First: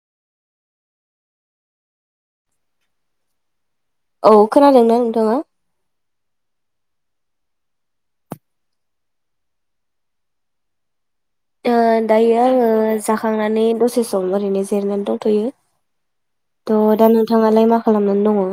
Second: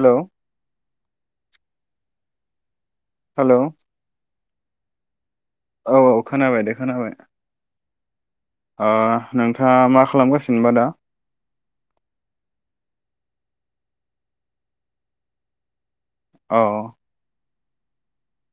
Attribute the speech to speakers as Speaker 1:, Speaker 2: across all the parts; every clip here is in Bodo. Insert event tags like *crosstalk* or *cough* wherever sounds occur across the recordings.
Speaker 1: हेल'। हेल'।
Speaker 2: औ खोनादोंना नोंथाङा?
Speaker 1: औ औ खोनाबाय दे खोनाबाय। ओ नोंथाङा मा खालामगासिनोबा दा?
Speaker 2: ओ दायो आङो जाखांनानै दसे सम ओरैनो जिरनानै दंथ'यो।
Speaker 1: औ
Speaker 2: थ' दा नोंथाङालाय मा? खालामनानै दङ?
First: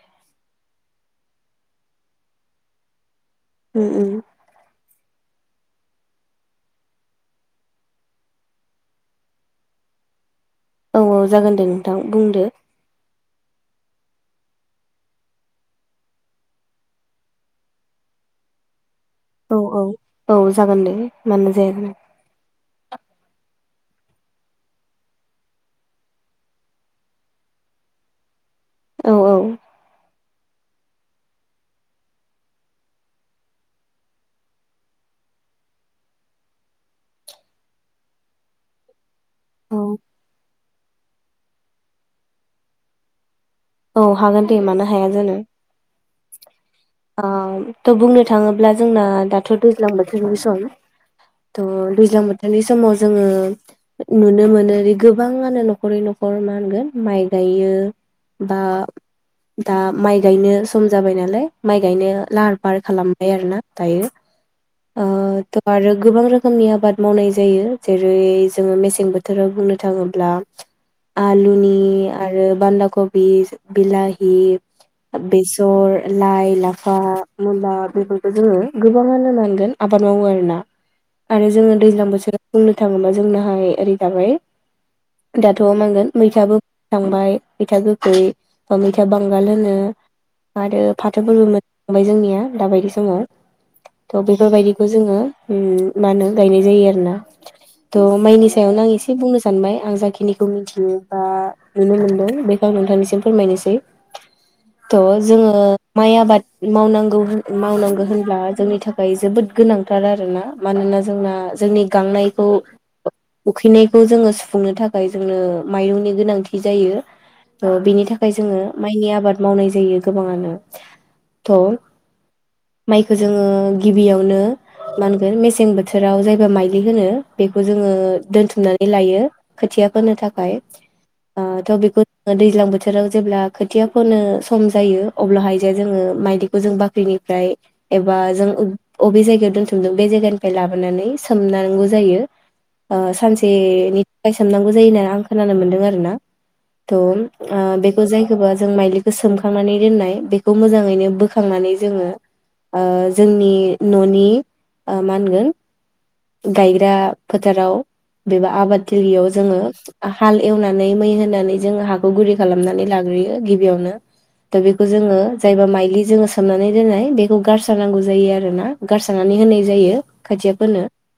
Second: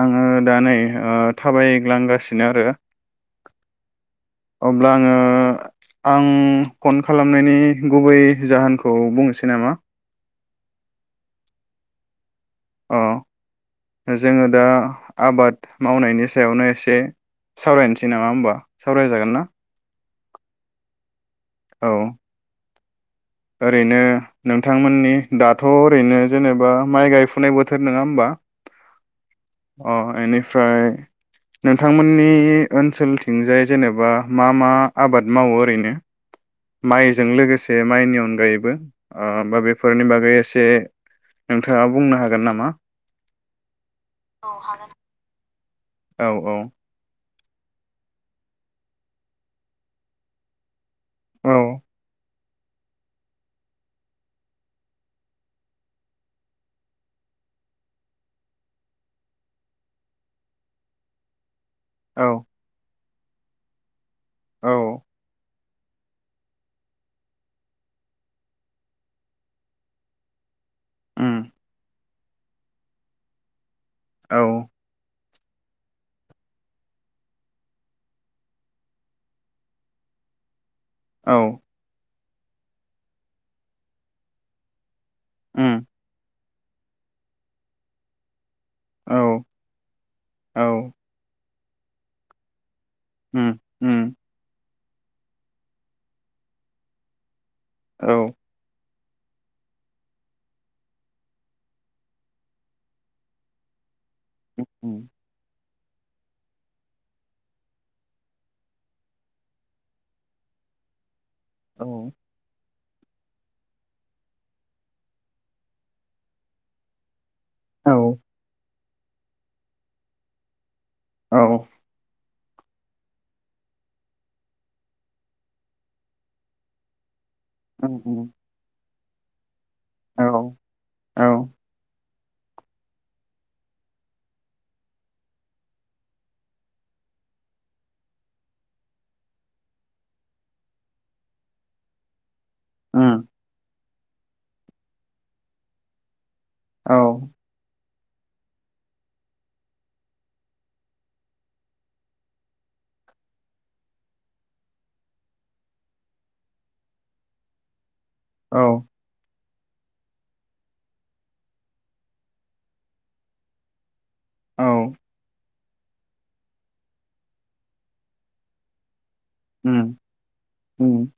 Speaker 1: आङो दा नै ओ थाबायग्लांगासिनो आरो।
Speaker 2: उम उम।
Speaker 1: अब्ला आङो आं फन खालामनायनि गुबै जाहोनखौ बुंनोसै नामा?
Speaker 2: औ औ जागोन दे नोंथां बुंदो।
Speaker 1: अ जोङो दा आबाद मावनायनि सायावनो एसे सावरायनोसै नामा होमबा? सावरायजागोन ना?
Speaker 2: औ औ औ जागोन दे। मानो जाया
Speaker 1: औ
Speaker 2: जानो।
Speaker 1: ओरैनो नोंथांमोननि दाथ' ओरैनो जेनेबा माइ गायफुनाय बोथोर नोङा होमबा?
Speaker 2: औ
Speaker 1: अ एनि फ्राय नोंथांमोननि ओनसोलथिंजाय जेनेबा मा मा आबाद मावो ओरैनो? माइजों लोगोसे माइनि अनगायैबो। ओ होमबा
Speaker 2: औ
Speaker 1: बेफोरनि बागै एसे जे नोंथाङा बुंनो हागोन नामा?
Speaker 2: औ हागोन दे मानो हाया जानो।
Speaker 1: औ औ।
Speaker 2: ओ त' बुंनो थाङोब्ला जोंना दाथ' दैज्लां बोथोरनि सम
Speaker 1: औ
Speaker 2: थ' दैज्लां बोथ थोरनिनि समाव जोङो नुनो मोनो गोबाङानो न'खरै न'खर मा होनगोन माइ गायो बा दा माइ गायनो सम जाबाय नालाय माइ गायनो
Speaker 1: औ
Speaker 2: लाहार फाहार खालाम बाय आरो ना दायो।
Speaker 1: औ
Speaker 2: ओ थ' आरो गोबां रोखोमनि आबाद मावनाय जायो जेरै जोङो मेसें बोथोराव बुंनो थाङोब्ला
Speaker 1: उम
Speaker 2: आलुनि आरो बान्दा क बि बिलाहि
Speaker 1: औ
Speaker 2: बेसर, लाइ, लाफा, मुला बेफोरखौ जोङो गोबाङानो मोहोनगोन आबाद मावो आरोना।
Speaker 1: औ
Speaker 2: आरो जोंङो दैज्लां बोथोराव बुंनो थाङोबा जोंनाहाय ओरै दाबाय दाथ'
Speaker 1: उम
Speaker 2: माहोनगोन मैथाबो थांबाय मैथा गोग खै अ' मैथा
Speaker 1: औ
Speaker 2: बांगाल होनो
Speaker 1: औ
Speaker 2: आरो फाथोफोरबो मोन ओमफ्राय जोंनिया दाबायदि समाव
Speaker 1: उम उम
Speaker 2: थ' बेफोरबायदि खौबो जोङो ओ मा होनो गायनाय जायो आरो ना। थ'
Speaker 1: औ
Speaker 2: माइनि सायावनो आं एसे बुंनो सानबाय आं जाखिनिखौ मिथियो बा नुनो मोनदों बे खौ आं नोंथांनिसिम फोरमायनोसै।
Speaker 1: उम
Speaker 2: थ' जोङो माइ आबाद मावनांगौ हो मावनांगौ होनब्ला जोंनि थाखाय जोबोद गोनांथार आरोना। मानोना जोंना जोंनि
Speaker 1: औ
Speaker 2: गांनायखौ उखैनायखौ जोङो सुफुंनो थाखाय जोंनो माइरंनि गोनांथि जायो। औ बिनि थाखाय जोङो माइनि आबाद मावनाय जायो गोबाङानो। थ'
Speaker 1: औ
Speaker 2: माइखौ जोङो गिबियावनो मा होनगोन मेसें बोथोराव जायबा माइलि होनो बेखौ जोङो
Speaker 1: उम उम
Speaker 2: दोनथुमनानै लायो। खोथिया फोनो
Speaker 1: औ
Speaker 2: थाखाय
Speaker 1: औ
Speaker 2: ओ थ' बेखौ ओ दैज्लां बोथोराव जेब्ला खोथिया फोनो सम जायो अब्लाहाय जे जोङो माइदिखौ जों बाख्रिनिफ्राय एबा जों अबे जायगायाव दोनथुमदों बे जायगानिफ्राय लाबोनानै सोमनांगौ जायो। ओ
Speaker 1: उम
Speaker 2: सानसेनि बाय सोमनांगौ जायो होना आं खोनानो मोन्दों आरो ना।
Speaker 1: औ
Speaker 2: थ' आ बे जायखोबा जों माइलिखौ सोमखांनानै दोननाय बेखौ मोजाङैनो बोखांनानै जोङो ओ जोंनि न'नि ओ मा होनगोन गायग्रा फोथाराव बेबो
Speaker 1: औ
Speaker 2: आबाद थिलियाव जोङो हाल एवनानै मै होनानै जोङो हाखौ गुरै खालामनानै लाग्रोयो गिबियावनो। दा बेखौ जोङो जायबा माइलि जोङो सोमनानै दोननाय बेखौ गारसारनांगौ जायो आरो ना। गारस्रा नानै होनाय
Speaker 1: उम
Speaker 2: जायो खोथिया फोनो।
Speaker 1: उम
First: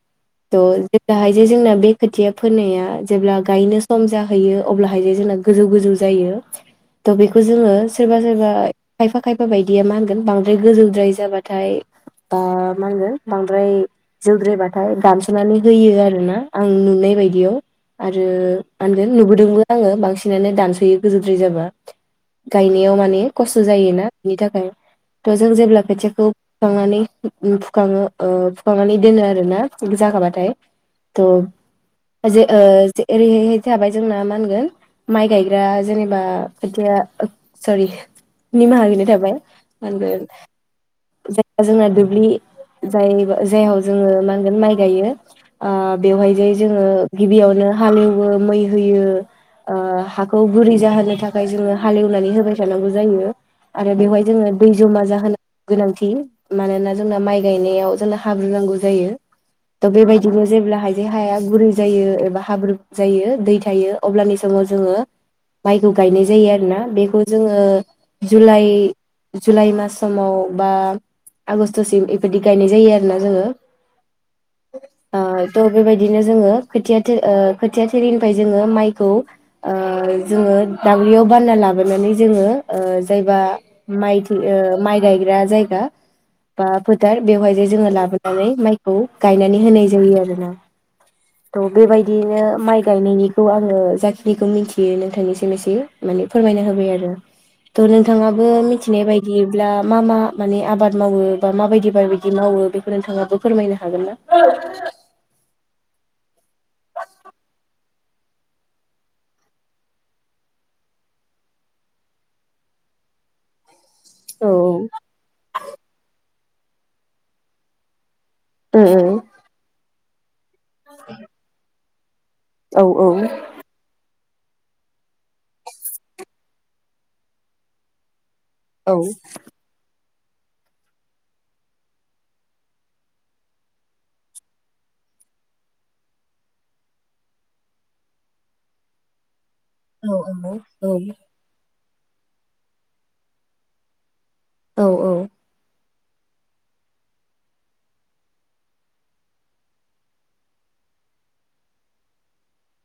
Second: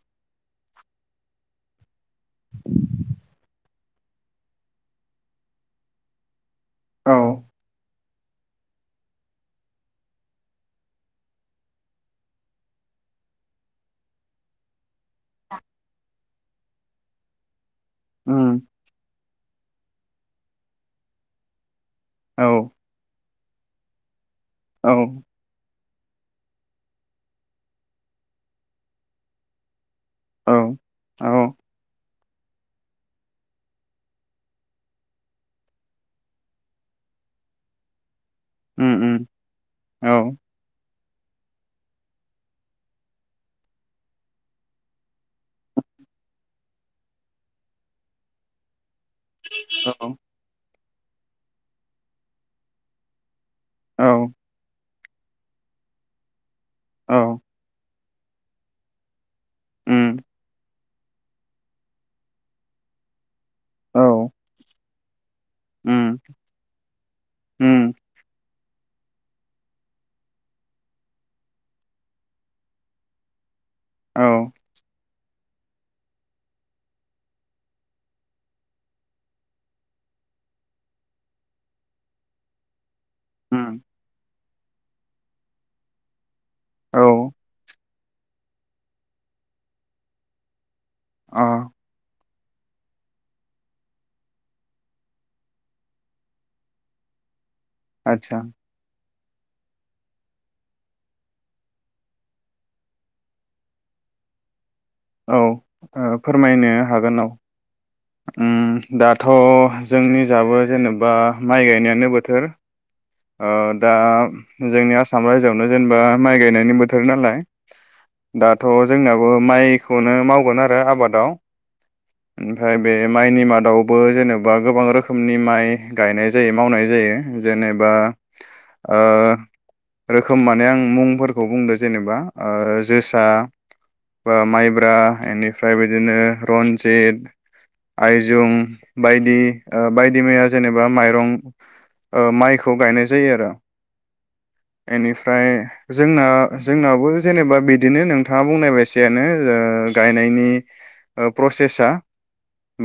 Speaker 2: थ' जेराहाय जे जोंना बे खोथिया फोनाया जेब्ला गायनो सम जाहैयो अब्लाहाय जे जोंना गोजौ गोजौ जायो।
Speaker 1: औ
Speaker 2: थ' बेखौ जोङो सोरबा सोरबा खायफा खायफा बायदिया मा होनगोन बांद्राय गोजौद्राय जाबाथाय बा मा होनगोन बांद्राय जौद्रायबाथाय दानस'नानै होयो आरो ना आं नुनाय बायदियाव। आरो
Speaker 1: उम
Speaker 2: मा ओनगोन? नुबोदोंमोन आङो बांसि सिनानो दानस'यो गोजौद्राय जाबा।
Speaker 1: औ
Speaker 2: गायनायाव माने खस्थ' जायोना। बिनि थाखाय
Speaker 1: औ
Speaker 2: थ' जों जेब्ला खोथियाखौ फुखांनानै फुखाङो ओ फुखांनानै दोनो आरो ना। फुनो जागाबाथाय त'
Speaker 1: औ औ
Speaker 2: जे ओ जेरैहाय थाबाय जोंना मा होनगोन? माइ गायग्रा जेनेबा खोथिया ओट सरि।
Speaker 1: उम
Speaker 2: निमाहा बिनाय
Speaker 1: उम
Speaker 2: थाबाय मा
Speaker 1: औ
Speaker 2: *unintelligible* जाय जोंना दुब्लि जाय जायनाव जोंङो मा होनगोन माइ गायो आ बेवहाय जाय जोङो गिबियावनो हालेवो मै होयो। ओ
Speaker 1: औ
Speaker 2: हाखौ गुरै जाहोन होनो थाखाय जोंङो हालेवनानै होबाय थानांगौ जायो आरो
Speaker 1: औ
Speaker 2: बेवहाय जोङो दै जमा जाहोना गोनांथि मानोना जोंना
Speaker 1: औ
Speaker 2: माइ गायनायाव जोना हाब्र नांगौ जायो। त'
Speaker 1: उम
Speaker 2: बेबायदिबो जेब्लाहाय जे हाया गुरै जायो एबा हाब्रु जायो दै था थायो
Speaker 1: औ
Speaker 2: अब्लानि दङ जोङो माइखौ
Speaker 1: उम
Speaker 2: गायनाय जायो आरोना बेखौ जोङो
Speaker 1: उम
Speaker 2: जुलाइ इ जुलाइ मास समाव बा आगष्टसिम इफोददि गायनाय जायो आरोना जोङो
Speaker 1: औ
Speaker 2: *inaudible* आ त' बेबायदिनो जोङो खोथिया थि खोथिया थिलिनिफ्राय जोङो माइखौ ओ जोङो दाबैयाव बानना लाबोनानै जोङो जायबा
Speaker 1: उम
Speaker 2: माइ ओ माइ गायग्रा जायगा बा
Speaker 1: औ
Speaker 2: फोथार बेवहाय जोङो लाबो मोनानै माइखौ गायनानै होनाय जायो आरो ना
Speaker 1: अ
Speaker 2: थ' बेबायदियैनो माइ गायनायनिखौ आंङो जाखि बेखौ मिथियो नोंथांनिसिम एसे माने फोरमायना होबाय आरो थ
Speaker 1: आदसा
Speaker 2: नोंथाङाबो मिथिनाय बायदि बिदिब्ला मा मा माने आबाद मावो बा माबायदि बिायदि मावो बेखौ नोंथाङाबो फोरमायनो हागोन ना?
Speaker 1: औ फोरमायनो ओ हागोन औ। ओम दाथ' जोंनि जाबो जेनेबा माइ गायनायानो बोथोर ओ दा
Speaker 2: औ
Speaker 1: जोंनि आसाम रायजोआवनो जेनेबा माइ गायनाय बोथोर नालाय दाथ'
Speaker 2: औ
Speaker 1: जोंनाबो माइ कौंधो माव *unintelligible* आरो आबादाव ओमफ्राय
Speaker 2: औ
Speaker 1: बे माइनि मादावबो जेनेबा बा गोबां रोखोमनि माइ गायनाय जायो मावनाय जायो जेनेबा
Speaker 2: औ
Speaker 1: ओ रोखोम माने आं मुंफोरखौ बुंदो जेनेबा ओ जोसा बा माइब्रा एनिफ्राय बिदिनो रन्जित आयजुम बायदि बायदि मैया जेनेबा
Speaker 2: औ
Speaker 1: माइरं ओ माइखौ गायनाय जायो आरो।
Speaker 2: औ औ
Speaker 1: बेनिफ्राय जोंना जोंनाबो जेनेबा बिदिनो नोंथाङा बुंनाय बायसायानो गायनायनि प्रसेसआ।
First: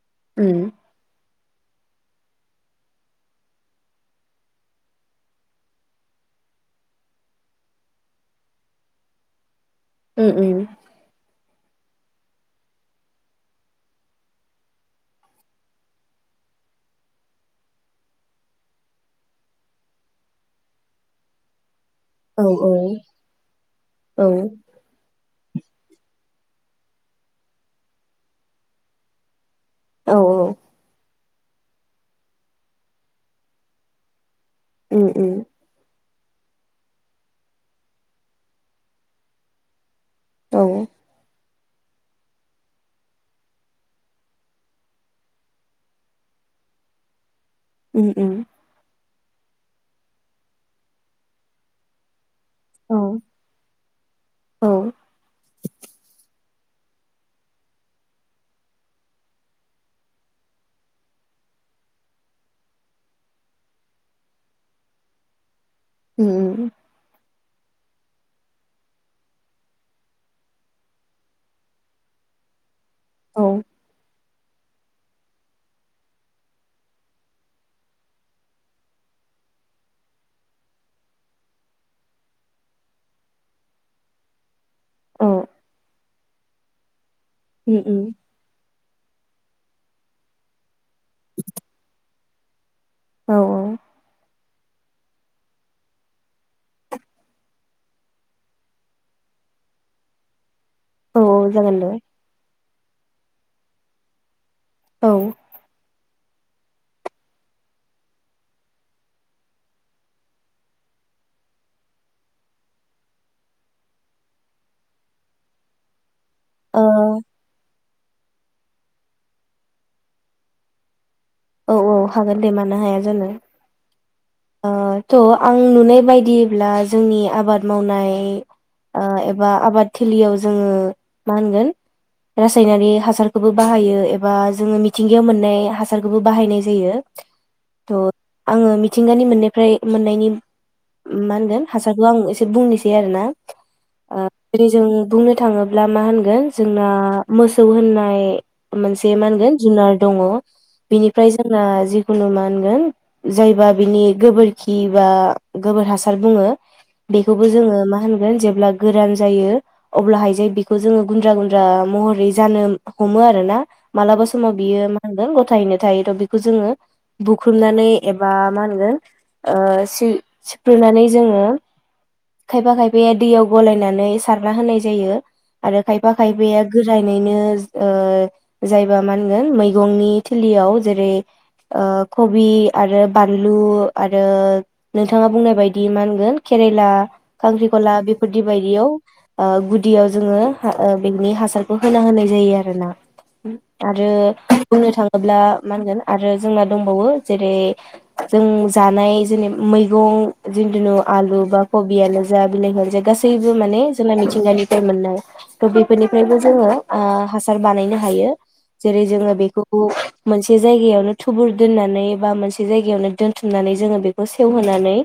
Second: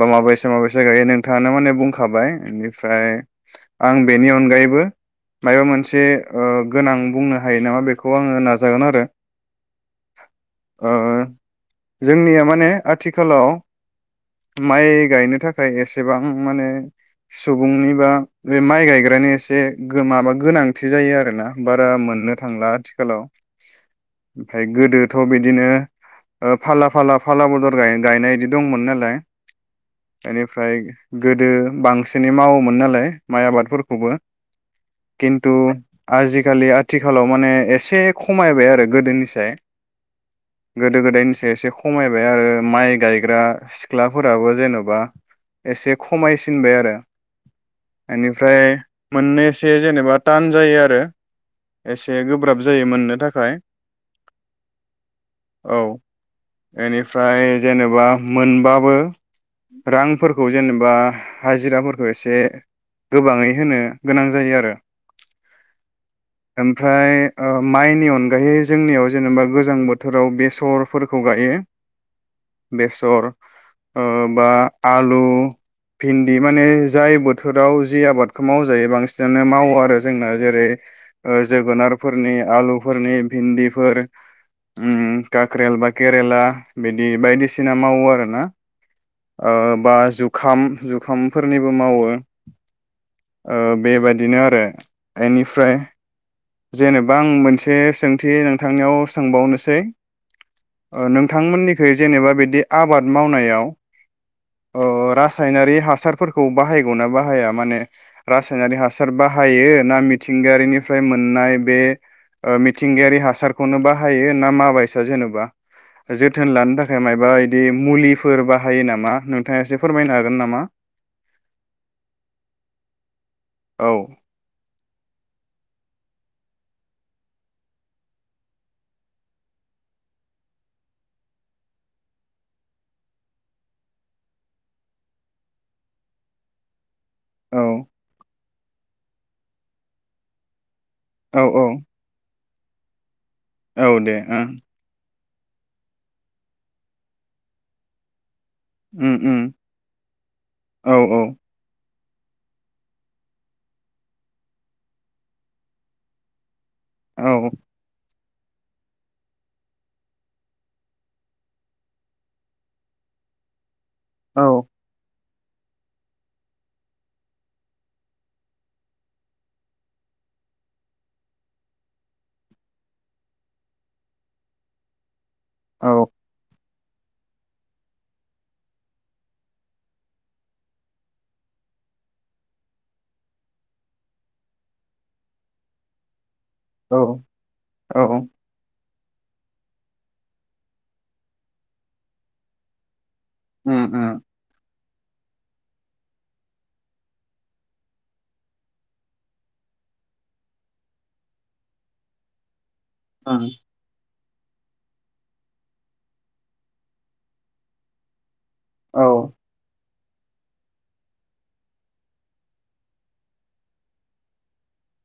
Speaker 1: बा माबायसा
Speaker 2: उम
Speaker 1: माबायसा गायो नों थांआनो माने बुंखाबाय इनिफ्राय आं बेनि अनगायैबो माबा मोनसे ओ गोनां बुंनो हायो नामा बेखौ आङो नाजागोन आरो।
Speaker 2: ओम ओम
Speaker 1: ओ जोंनिया माने आथिखालाव माइ गायनो थाखाय एसेबां माने सुबुंनिबा बे माइ गायग्रानि एसे माबा गोनांथि जायो आरोना। बारा मोननो
Speaker 2: औ
Speaker 1: थांला आथिखालाव
Speaker 2: औ
Speaker 1: ओमफ्राय गोदोथ' बि दिनो फाला फाला फाला बदर गायनाय इदि दंमोन नालाय
Speaker 2: औ
Speaker 1: एनिफ्राइ गोदो बांसिनै मावोमोन नालाय माइ आबादफोरखौबो
Speaker 2: उम उम
Speaker 1: खिन्थु आजिखालि आथिखालाव माने एसे खमायबाय आरो गोदोनिसाय
Speaker 2: औ
Speaker 1: गोदो गोदायनिसाय एसे खमायबाय आरो माइ गाय ग्रा सिख्लाफोराबो जेन'बा एसे खमायसिनबाय आरो
Speaker 2: उम उम
Speaker 1: एनिफ्राय मोननै एसे जेनेबा टान जायो आरो एसे गो ब्राब जायो
Speaker 2: औ
Speaker 1: मोननो थाखाय
Speaker 2: औ
Speaker 1: औ एनिफ्राय जेनेबा मोनबाबो रांफोरखौ जेनेबा हाजिराफोरखौ एसे गोबाङै होनो गोनां जायो आरो।
Speaker 2: उम उम
Speaker 1: ओमफ्राय ओ माइनि अनगायै जोंनियाव जेनेबा गोजां बोथोराव बेसरफोरखौ गायो बेस र
Speaker 2: औ अ
Speaker 1: ओ बा आलु भिन्दि माने जाय बोथोराव जि आबादखौ मावजायो बांसिनानो मावो आरो जोंना जेरै ओ जोगोनारफोरनि आलुफोरनि भिन्दिफोर ओम काक्रेल बा केरेला बिदि बाय दि
Speaker 2: उम उम
Speaker 1: मावो आरोना। ओ बा जुखाम जु खामफोरनिबो मावो
Speaker 2: औ
Speaker 1: ओ बेबायदिनो आरो। एनिफ्राय जेनेबा आं मोनसे सोंथि नोंथांनियाव सोंबावनोसै ओ
Speaker 2: औ जागोन
Speaker 1: नोंथांमोननिखै
Speaker 2: दे
Speaker 1: जेनेबा बे बे आबाद मावनायाव अ
Speaker 2: औ
Speaker 1: रासायनारि हासार फोरखौ बाहायगौना बाहाया माने रासायनारि हासार बाहायो ना मिथिंगायारिनिफ्राय मोननाय बे ओ मिथिंगायारि हासारखौनो बाहायो ना माबायसा जेनेबा जोथोन लानो
Speaker 2: ओ
Speaker 1: थाखाय मायबा बे मुलिफोर बाहायो नामा नोंथाङा एसे फोरमायनो हागोन नामा?
Speaker 2: औ औ हागोन दे मानो हाया जानो
Speaker 1: औ
Speaker 2: ओ थ' आं नुनाय बायदियैब्ला जोंनि आबाद मावनाय आ एबा आबाद थिलियाव जोङो मा होनगोन रासायनारि हासारखोबो बाहायो एबा जोङो मिथिंगायाव मोननाय हासारखोबो बाहायनाय जायो
Speaker 1: औ
Speaker 2: थ' आङो मिथ थिंगानि मोननायफ्राय मोननायनि मा
Speaker 1: औ
Speaker 2: होनगोन
Speaker 1: औ
Speaker 2: हासारखौ आं एस बुंनोसै आरो ना
Speaker 1: औ दे ओं
Speaker 2: *unintelligible* जों बुंनो थाङोब्ला मा होनगोन जोंना मोसौ होननाय मोनसे
Speaker 1: उम
Speaker 2: मा
Speaker 1: उम
Speaker 2: होनगोन जुनार दङ'
Speaker 1: औ औ
Speaker 2: बेनिफ्राय जोंहा जि *unintelligible* मा होनगोन जायबा बिनि गोबोरखि बा गोबोर हासार बुङो बेखोबो
Speaker 1: औ
Speaker 2: जोङो मा होन जेब्ला गोरान जायो अब्लाहाय जे बेखौ जोङो गुन्द्रा गुन्द्रा महरै जानो हमो आरोना मालाबा
Speaker 1: औ
Speaker 2: समाव बियो मा होनगोन *unintelligible* *unintelligible* थायो बेखौ जोङो बुख्रुमनानै एबा मा होनगोन ओ सुइ सिफ्रुनानै जोङो खायफा खायफाया दैयाव गलायनानै सारना होनाय जायो आरो
Speaker 1: औ
Speaker 2: खायफा खायफाया गोराननैनो ओ जायबा मा होनगोन मैगंनि थिलियाव जेरै ओ कबि आरो बानलु आरो नोंथाङा बुंनाय बायदि मा होनगोन केरेला
Speaker 1: औ
Speaker 2: खांख्रिखला
Speaker 1: औ
Speaker 2: बेफोरदि बायदियाव ओ गुदियाव जोङो बिनि हासारखौ होना होनाय जायो आरोना
Speaker 1: उम
Speaker 2: आरो
Speaker 1: उम
Speaker 2: बुंनो थाङोब्ला मा होनगोन आरो जोंना दंबावो जेरै जों जानाय जेने मैगं जिन्थुनु आलु बा कबियानो जा बिलाइ
Speaker 1: उम
Speaker 2: गासैबो माने *unintelligible* मिथिंगानिफ्राय मोननाय त बेफोरनिफ्रायबो जोङो ओ हासार बानायनो हायो
Speaker 1: औ
Speaker 2: जेरै जोङो बेफोरखौ मोनसे जायगायावनो थुबुर दोननानै एबा मोनसे जाय यावनो दोनथुमनानै जोङो बेखौ सेवहोनानै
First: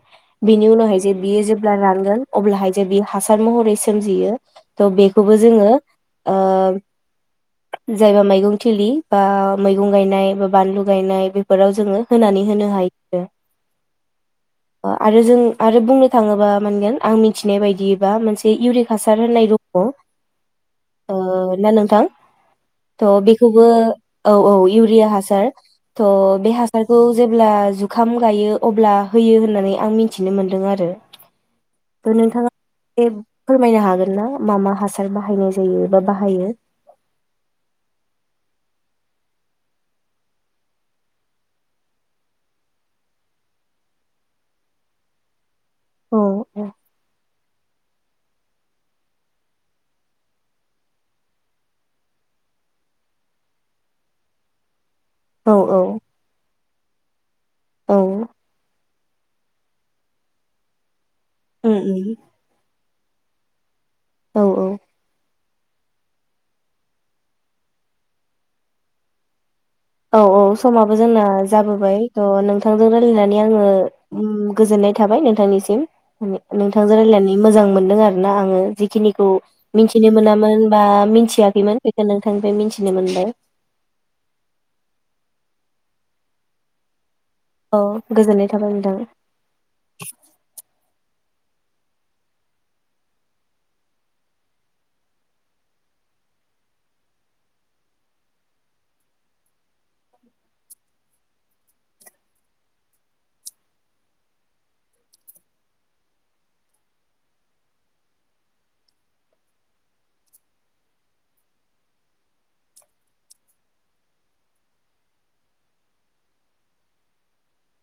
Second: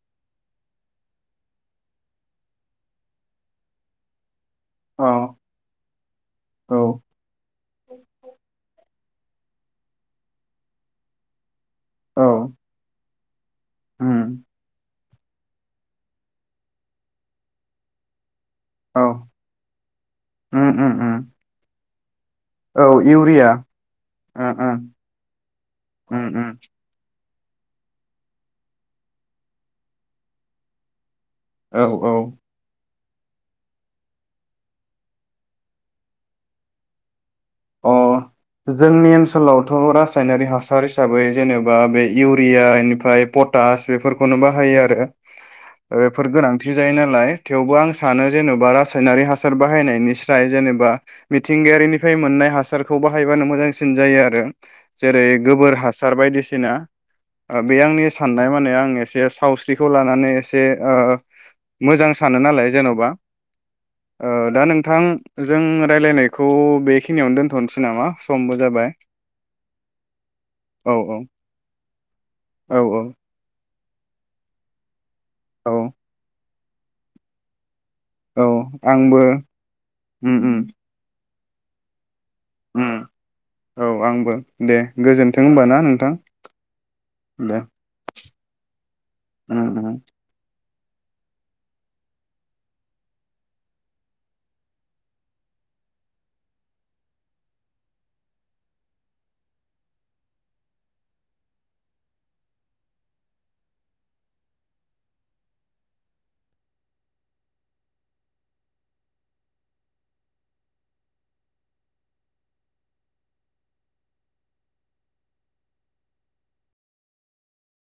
Speaker 2: बिनि उनावहाय जे बियो जेब्ला रानगोन अब्लाहाय जे बि हासार महरै सोमजियो थ
Speaker 1: औ
Speaker 2: बेखौबो जोङो ओ
Speaker 1: औ
Speaker 2: जायबा मैगं थिलि बा मैगं गायनाय बा बानलु गायनाय बे फोराव जोङो होनानै
Speaker 1: औ
Speaker 2: होनो *unintelligible*
Speaker 1: उम
Speaker 2: ओ आरो जों आरो बुंनो थाङोबा मा होनगोन आं मिथिनाय बायदिबा मोनस बे इउरिक
Speaker 1: औ
Speaker 2: हासार होननाय
Speaker 1: उम उम
Speaker 2: *unintelligible* ओ
Speaker 1: उम
Speaker 2: ना नोंथां?
Speaker 1: औ
Speaker 2: थ
Speaker 1: इउरिया
Speaker 2: बेखौबो औ
Speaker 1: ओं
Speaker 2: औ
Speaker 1: ओं
Speaker 2: इउरिया हासार थ
Speaker 1: उम उम
Speaker 2: बे हासारखौ जे ब्ला जुखाम गायो अब्ला होयो होननानै आं मिथिनो मोनदों आरो।
Speaker 1: औ औ
Speaker 2: थ' नोंथाङा *unintelligible* फोरमायनो हागोन ना मा मा हासार बाहायनाय जायो बा बाहायो।
Speaker 1: अ जोंनि ओनसोलावथ' रासायनारि हासार हिसाबै जेनेबा बे इउरिया इनिफ्राय पटास बेफोरखौनो बाहायो आरो।
Speaker 2: औ
Speaker 1: एफोर गोनांथि जायो नालाय थेवबो आंस सानो जेनबा रासायनारि हासार बाहायनायनि स्राय जेनेबा मिथिंगायारिनिफ्राय मोननाय हासारखौ बाहायबानो मोजांसिन जायो आरो। जेरै
Speaker 2: औ
Speaker 1: गोबोर हासार बायदिसिना। ओ बे
Speaker 2: औ
Speaker 1: आंनि साननाय माने आं एस एसे सावस्रिखौ लानानै एसे ओ
Speaker 2: उम
Speaker 1: मोजां
Speaker 2: उम
Speaker 1: सानो नालाय जेनबा ओ
Speaker 2: औ
Speaker 1: दा
Speaker 2: औ
Speaker 1: नोंथां जों रायलायनायखौ बेख खिनियावनो दोनथनोसै नामा समबो जाबाय
Speaker 2: औ औ समाबो जोंना जाबोबाय थ'
Speaker 1: औ
Speaker 2: नोंथांजों
Speaker 1: औ
Speaker 2: रायलायनानै आङो उम गोजोननाय थाबाय
Speaker 1: औ
Speaker 2: नोंथांनिसिम *unintelligible* नोंथांजों रायलायनानै मोजां मोन दों आरोना
Speaker 1: औ
Speaker 2: आङो जे
Speaker 1: आंबो
Speaker 2: खिनिखौ मिनथिनो
Speaker 1: उम उम
Speaker 2: मोनामोन‌ बा मिनथिया खैमोन बिखायनो
Speaker 1: उम औ आंबो दे। गोजोन्थों होनबा ना नोंथां। दे
Speaker 2: औ गोजोननाय थाबाय
Speaker 1: उम उम
Speaker 2: नोंथां।